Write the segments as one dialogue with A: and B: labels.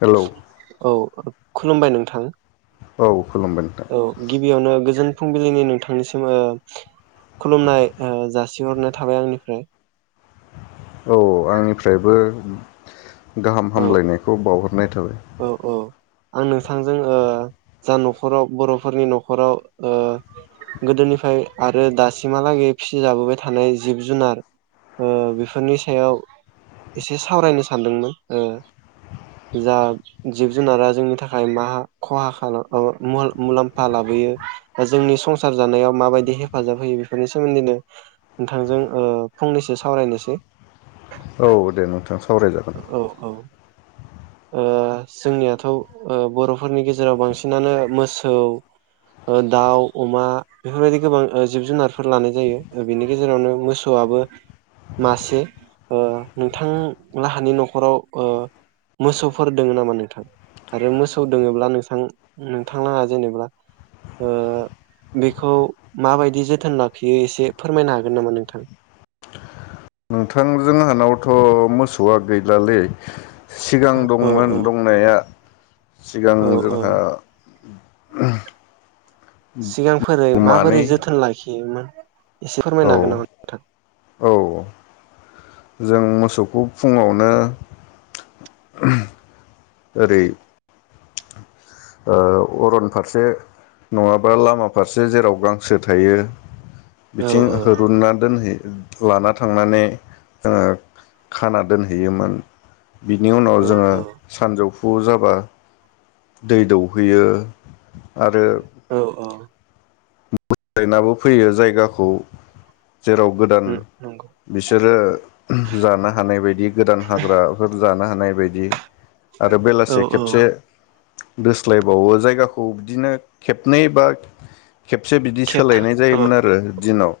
A: Hello
B: औ। खुलुमबाय नोंथां।
A: औ। खुलुमबाय नोंथां
B: औ गिबियावनो गोजोन फुंबिलिनि नोंथांनिसिम ओ खुलुमनाय ओ जासिहरनाय थाबाय आंनिफ्राय।
A: औ आंनिफ्रायबो गाहाम
B: औ
A: हामलायनायखौ बावहर नाय थाबाय ।
B: औ औ आं नोंथांजों ओ जा न'खराव बर'फोरनि न'खराव ओ गोदोनिफ्राय आरो दासिमहालागै फिसिजाबोबाय थानाय जिब जुनार ओ बेफोरनि सायाव एसे सावरायनो सानदोंमोन ओ जा जिब जुनारा जोंनि थाखाय मा खहा खालाम औ मु-मुलाम्फा लाबोयो जोंनि संसार जानायाव माबायदि हेफाजाब होयो बेफोरनि सोमोन्दैनो नोंथांजों ओ फंनैसो सावरायनोसै।
A: औ दे नोंथां। सावरायजागोन
B: औ औ। ओ जोंनियाथ' ओ बर'फोरनि गेजेराव बांसिनानो मोसौ ओ दाउ अमा बेफोरबायदि गोबां ओ जिब जुनारफोर लानाय जायो बेनि गेजेरावनो मोसौआबो मासे ओ नोंथां लाहानि न'खराव ओ मोसौफोर दोङो नामा नोंथां आरो मोसौ दोङोब्ला नोंसां नोंथांआ जेनेबा ओ बेखौ माबायदि जोथोन लाखियो एसे फोरमायनो हागोन नामा नोंथां?
A: नोंथां जोंहानावथ' मोसौआ गैलालै। सिगां
B: औ
A: दंमोन
B: औ
A: दंनाया सिगां
B: औ औ
A: जोंहा [unintelligible]
B: सिगां फोरै माबोरै
A: मानै
B: जोथोन लाखियोमोन? एसे
A: औ
B: फोरमायनो हागोन नामा नोंथां?
A: औ जों मोसौखौ फुङावनो ओरै ओ अरन फारसे नङाबा लामा फारसे जेराव गांसो थायो
B: औ
A: बिथिं
B: औ
A: होरुनना दोनहैयो लाना थांनानै जोङो खाना दोनहैयोमोन। बिनि उनाव
B: औ
A: जोङो सानजौफु फु जाबा दै दौहैयो आरो
B: औ औ
A: बोस्लायनाबो फैयो जायगाखौ जेराव गोदान
B: औ नंगौ
A: बिसोरो जानो हानाय बायदि गोदान हाग्राफोर जानो हानाय बेबायदि आरो
B: औ
A: बेलासे
B: औ
A: खेबसे दोस्लायबावो जायगाखौ बिदिनो खेबनै बा खे से बिदि
B: खेबथा
A: सोलायनाय
B: औ
A: जायोमोन आरो दिनाव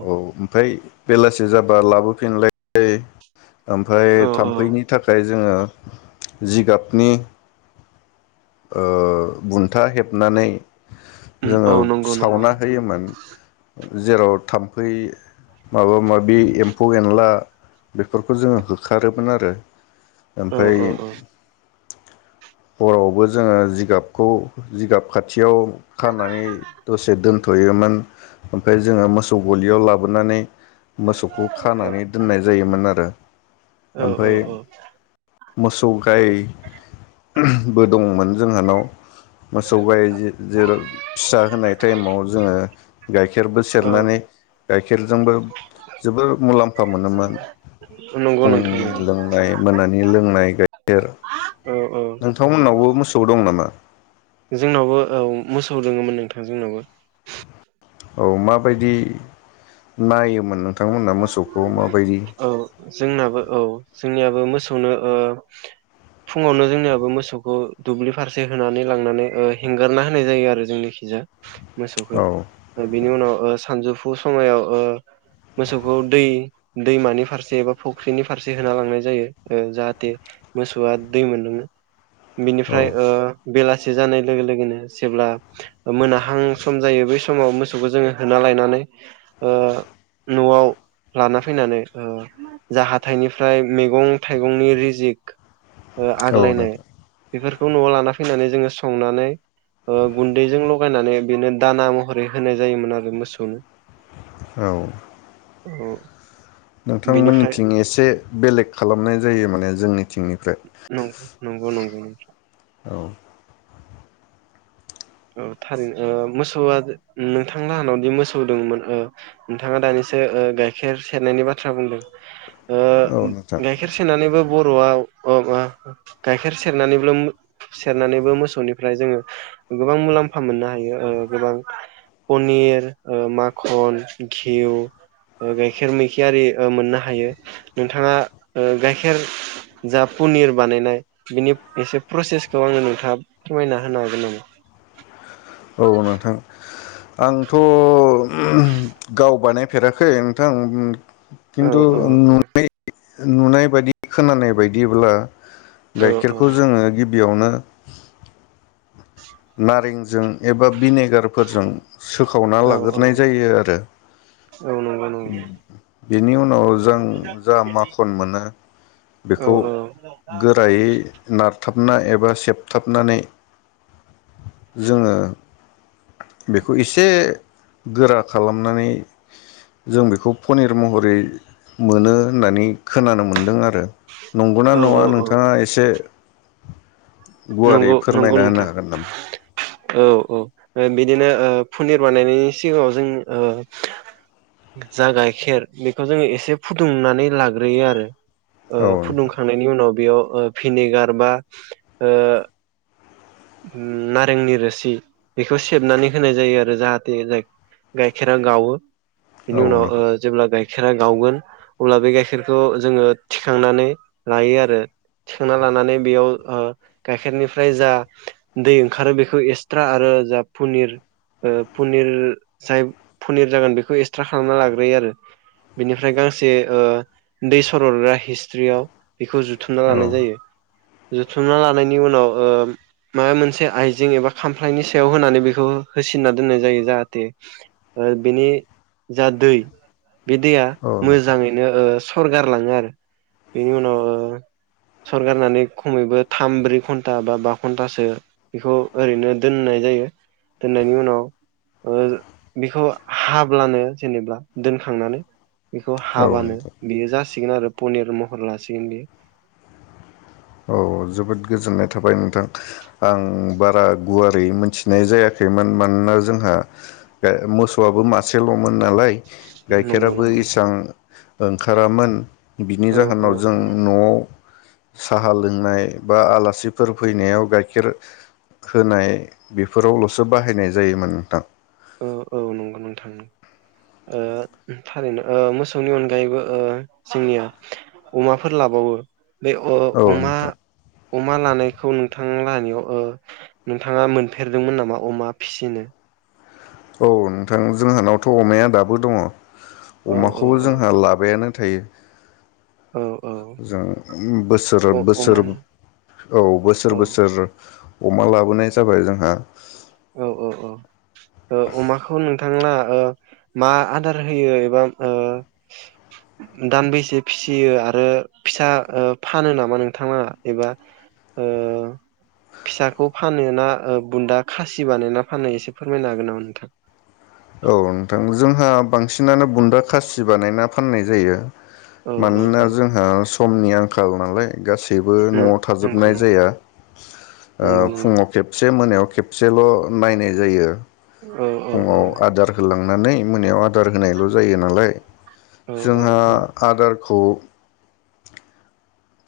A: औ ओमफ्राय बेलासि जाबा लाबोफिनलाय ओमफ्राय
B: औ औ
A: थाम्फैनि थाखाय जोंङो जिगाबनि ओ बुन्था हेबनानै जोंङो
B: औ नंगौ नंगौ
A: सावना होयोमोन जेराव थाम्फै माबा माबि एम्फौ एनला बेफोरखौ जोंङो होखारोमोन आरो
B: औ
A: ओमफ्राय
B: औ औ
A: हरावबो जोंङो जिगाबखौ जिगाब खाथियाव खानानै दसे दोन थ'योमोन ओमफ्राय जोंङो मोसौ गलियाव लाबोनानै मोसौखौ
B: औ
A: खानानै दोननाय जायोमोन आरो
B: औ
A: ओमफाय
B: औ औ
A: मोसौ गाय बो दंमोन जोंहानाव मोसौ गाइ जि जेराव फिसा होनाय टाइमाव जोंङो गाइखेरबो सेरनानै गाइखेरजोंबो जोबोर मुलाम म्फा मोनोमोन
B: नंगौ नोंथां
A: फुंनि
B: नंगौ
A: लोंनाय मोनानि लोंनाय गाय खेर
B: ओ ओ
A: दं नामा
B: जोंनावबो औ मोसौ दंङोमोन नों थां जोंनावबो
A: औ माबायदि नायो
B: औ जोंनाबो औ जोंनियाबो ओ मोसौनो ओ फुङावनो जोंनियाबो मोसौखौ दुब्लि फारसे होनानै लांनानै ओ हेंगारना होनाय जायो आरो जोंनिखिजा मोसौखौ
A: औ
B: बिनि उनाव ओ सानजौफु फु समायाव ओ मोसौखौ दै दैमानि फारसे एबा फुख्रिनि फारसे होना लांनाय जायो ओ जाहाथे मोसौआ दै मोनदोङो।
A: औ
B: बिनिफ्राय ओ बेलासि जानाय लोगो लोगोनो जेब्ला मोनाहां सम जायो बै समाव मोसौखौ जोङो होना लायनानै ओ न'आव लाना फैनानै ओ जा हाथाइनिफ्राय मैगं थाइगंनि रिजिक ओ
A: औ
B: आग्लायनाय
A: नोंथां
B: बेफोरखौ न'आव लाना फैनानै जोङो संनानै ओ गुन्दैजों लगायनानै बेनो दाना महरै होनाय जायोमोन आरो मोसौनो।
A: औ
B: उम
A: नोंथांमोननिथिं एसे बेलेग खालामनाय जायो माने जोंनिथिंनिफ्राय।
B: नंगौ नंगौ [inaudible]
A: औ
B: ओ थारै ओ मोसौआ उम नोंथां हानावदि मोसौ दंमोन ओ नोंथाङा दानिसे ओ गाइखेर सेरनायनि बाथ्रा बुंदों ओ
A: औ नोंथां
B: गाइखेर सेरनानैबो बर'आव औ माबा गाइखेर सेरनानैब्लो सेरनानैबो मोसौनिफ्राय जोङो गोबां मुलाम्फा मोननो हायो ओ गोबां पनिर ओ माखन, घिउ, गाइखेर मैखेर आरि मोननो हायो नोंथाङा ओ गायखेर जा पनिर बानायनाय बिनि एसे प्रसेसखौ आङो नोंथाङा फोरमायना होनो हागोन नामा?
A: औ नोंथां आंथ' गाव बानायफेराखै नोंथां
B: औ
A: खिन्थु
B: औ ओ।
A: नुनाय बायदि खोनानाय बायदिब्ला
B: औ
A: गाइखेरखौ जोङो गिबियावनो नारेंजों एबा भिनेगारफोरजों सोखावना लाग्रोनाय जायो आरो उम। बेनि उन नाव जों जा माखन मोनो बेखौ गोरायै नार थाबना एबा सेबथाबनानै जोङो बेखौ एसे गोरा खालामनानै जों बेखौ पनिर महरै मोनो होननानै खोनानो मोनदों आर रो नंगौना
B: औ नंगौ औ
A: नङा
B: औ औ
A: नोंथाङा एसे गुवारै
B: नंगौ नंगौ
A: फोरमायना
B: नोंथां
A: होनो
B: औ। औ ओ बिदिनो ओ पनिर बानायनायनि सिगाङाव जों ओ जा गाइखेर बेखौ जोङो एसे फुदुंनानै लाग्रोयो आरो ओ
A: हागोन नामा
B: फुदुंखांनायनि उनाव बेयाव ओ भिनेगार बा ओ नारेंनि रोसि बेखौ सेबनानै होनाय जायो आरो जाहाथे गाइखेरा गावो
A: औ नोंथां औ
B: बिनि उनाव ओ
A: नोंथां
B: जेब्ला गाय खेरा गावगोन अब्ला बे गाइखेरखौ जोङो थिखांनानै लायो आरो थिखांना लानानै बेयाव ओ गाइखेरनिफ्राय जा दै ओंखारो बेखौ एसट्रा आरो जा पनिर ओ पनिर जाय पनिर जागोन बेखौ एक्सट्रा खालामना लाग्रोयो आरो बेनिफ्राय गांसै ओ दै सररग्रा हिस्रियाव बेखौ जुथुमना
A: औ
B: लानाय जायो। जुथुमना लानायनि उनाव ओ माबा मोनसे आइजें एबा खामफ्लायनि सायाव होनानै बेखौ होसिनना दोननाय जायो जाहाथे ओ बेनि जा दै बे दैया
A: औ नोंथां
B: मोजाङैनो ओ सरगारलाङो आरो बेनि उनाव ओ सरगारनानै खमैबो थाम ब्रै घन्टा बा बा घन्टासो बेखौ ओरैनो दोननाय जायो दोननायनि उनाव ओ बेखौ हाब्लानो जेनेबा दोनखांनानै बेखौ
A: औ
B: हाबानो
A: नोंथां
B: बेयो जासिगोन आरो पनिर महर लासिगोन बे
A: औ जोबोद गोजोननाय थाबाय नोंथां आं बारा गुवार दै मोनथिनाय जायाखैमोन मान मानोना जोंहा ए मोसौआबो मासेलमोन नालाय।
B: नंगौ
A: गाइखेराबो
B: नंगौ
A: इसां ओंखारामोन। बिनि
B: औ औ
A: जाहोनाव जों
B: औ
A: न'आव साहा लोंनाय बा आलासिफोर फैनायाव गाइखेर होनाय बेफोरावलसो बाहायनाय जायोमोन नोंथां
B: औ औ नंगौ नोंथां ओ थारैनो ओ मोसौनि अनगायैबो ओ जोंनिया अमाफोर लाबावो। बे अ
A: औ
B: अमा
A: नोंथां
B: अमा लानायखौ नोंथां लानियाव ओ नोंथाङा मोनफेरदोंमोन नामा अमा फिसिनो।
A: औ नोंथां जोंहानावथ अमाया दाबो दङ।
B: औ औ
A: अमाखौबो
B: औ
A: जोंहा लाबायानो। थायो।
B: औ औ
A: जों बोसोर
B: अ
A: बोसोर
B: अमानि
A: औ
B: औ
A: बोसोर बोसोर अमा लाबोनाय जाबाय जोंहा।
B: औ औ औ ओ अमाखौ नों नोंथांना ओ मा आदार होयो एबा ओ दानबेसे फिसियो आरो फिसा ओ फानो नामा नोंथांलाङा एबा ओ फिसाखौ फानो ना ओ बुन्दा खासि बानायना फाननो इसे फोरमायनो हागोन नामा नोंथां?
A: औ नोंथां जोंहा बांसिनानो बुन्दा खासि बानायना फाननाय जायो।
B: औ औ
A: मानोना
B: औ
A: जोंहा सु समनि आंखाल नालाय गासैबो नआव
B: नं नंगौ
A: थाजोबनाय
B: नंगौ
A: जाया ओ
B: नंगौ नंगौ
A: फुङाव खेबसे मोनायाव खेबसेल नायनाय जायो।
B: औ औ औ।
A: लांनानै मोनायाव आदार होनायल जायो नालाय।
B: औ
A: जोंहा
B: औ औ
A: आदार खौ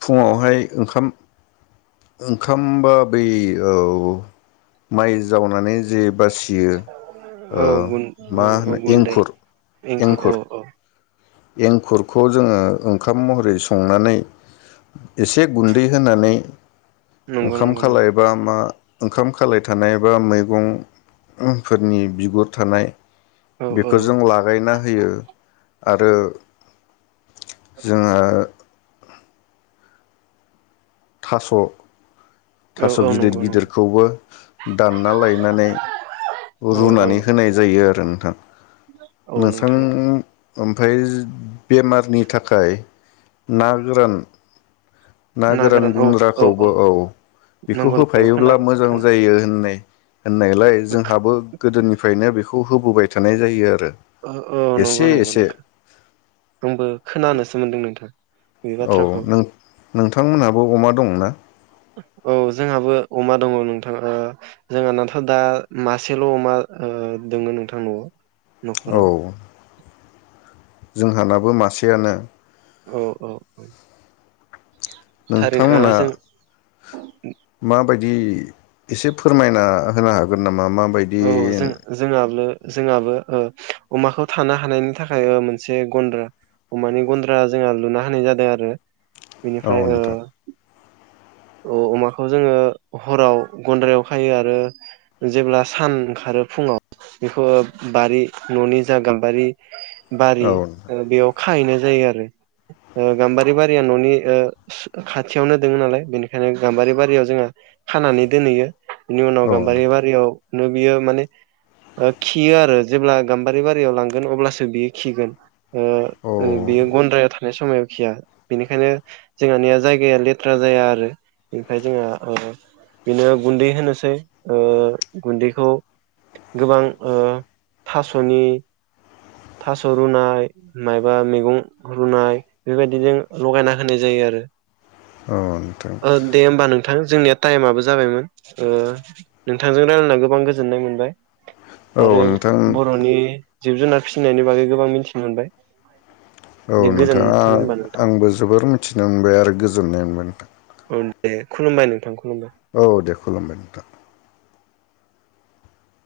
A: फुङावहाय ओंखाम ओंखामबा बै औ माइ जावनानै जे बासियो।
B: औ
A: ओ
B: गुन औ
A: मा
B: औ
A: होनो
B: गुन्दै
A: एंखुर
B: औ
A: एंखुर।
B: औ
A: एंखुरखौ जोङो ओंखाम महरै संनानै एसे गुन्दै होनानै
B: नंगौ
A: ओंखाम
B: नंगौ नंगौ
A: खालायबा मा ओंखाम खालाय थानाय बा मैगंफोरनि बिगुर थानाय
B: औ औ
A: बेफोरजों लागायना होयो। आरो जोङो थास
B: औ
A: थास
B: औ
A: गिदिर
B: नंगौ नंगौ
A: गिदिरखौबो दानना लायनानै
B: औ औ
A: रुनानै होनाय जायो आरो ना नोंथां।
B: औ औ
A: नोंथाङा
B: नोंथां
A: ओमफ्राय बेमारनि थाखाय ना गोरान ना गोरान गुन्द्राखौबो औ बेखौ
B: नंगौ नंगौ खोना
A: होफायोब्ला मोजां
B: खोना
A: जायो होननाय होननायलाय
B: औ
A: जोंहाबो गोदोनिफ्रायनो बेखौ बेखौ होबोबाय थानाय जायो आरो।
B: औ नंगौ
A: एसे
B: नंगौ
A: एसे
B: नोंथां आंबो खोनानोसो मोनदों नोंथां। बे
A: औ
B: बाथ्राखौ
A: नों नोंथांमोनहाबो अमा दं ना?
B: औ जोंहाबो अमा दङ नोंथां ओ जोंहा नाथ दा मासेल अमा दङो नोंथां नआव।
A: औ।
B: न'खराव
A: जोंहानाबो मासेयानो।
B: औ औ औ।
A: नोंथांमोना माबायदि बिदि एसे फोरमायना होनो हागोन नामा? मा मा बायदि
B: औ जों जोंहाबो जोंहाबो ओ अमाखौ थानो हानायनि थाखाय मोनसे गन्द्रा अमानि गन्द्रा जोंहा लुना होनाय जादों आरो।
A: औ
B: बेनिफ्राय ओ
A: नोंथां
B: ओ अमाखौ जोङो हराव गन्द्रायाव खायो आरो जेब्ला सान ओंखारो फुङाव बेखौ बारि न'नि जा गाम्बारि बारि
A: औ
B: ओ बेयाव खाहैनाय जायो आरो ओ गाम्बारि बारिया न'नि ओ खाथियावनो दोङो नालाय बेनो बेखायनो गाम्बारि बारियाव जोंहा खानानै दोनहैयो । बेनि उनाव
A: औ
B: गाम्बारि
A: नोंथां
B: बारियाव बियो माने खियो आरो जेब्ला गाम्बारि बारियाव लांगोन अब्लासो बियो खिगोन ओ
A: औ
B: बेयो गन्द्रायाव थानाय समाव खिया बेनिखायनो जोंहानिया जायगाया लेथ्रा जाया आरो । ओमफाय जोंहा ओ बेनो गुन्दै होनोसै ओ गुन्दैखौ गोबां ओ थास'नि थास' रुनाय मायबा मैगं रुनाय बेबायदिजों लगायना होनाय जायो आरो ।
A: औ नोंथां
B: थां जोंनिया टाइमाबो जाबायमोन ओ नोंथांजों रायलायना गोबां गोजोननाय मोनबाय
A: औ
B: । आरो
A: नोंथां
B: बर'नि जिब जुनार फिसिनायनि बागै गोबां मिथिनो मोनबाय ।
A: औ नोंथां आ-आंबो जोबोर मि थिनो मोनबाय आरो गोजोननाय मोनबाय नोंथां
B: ओम दे खुलुमबाय नोंथांखौ
A: औ दे खुलुमबाय नोंथां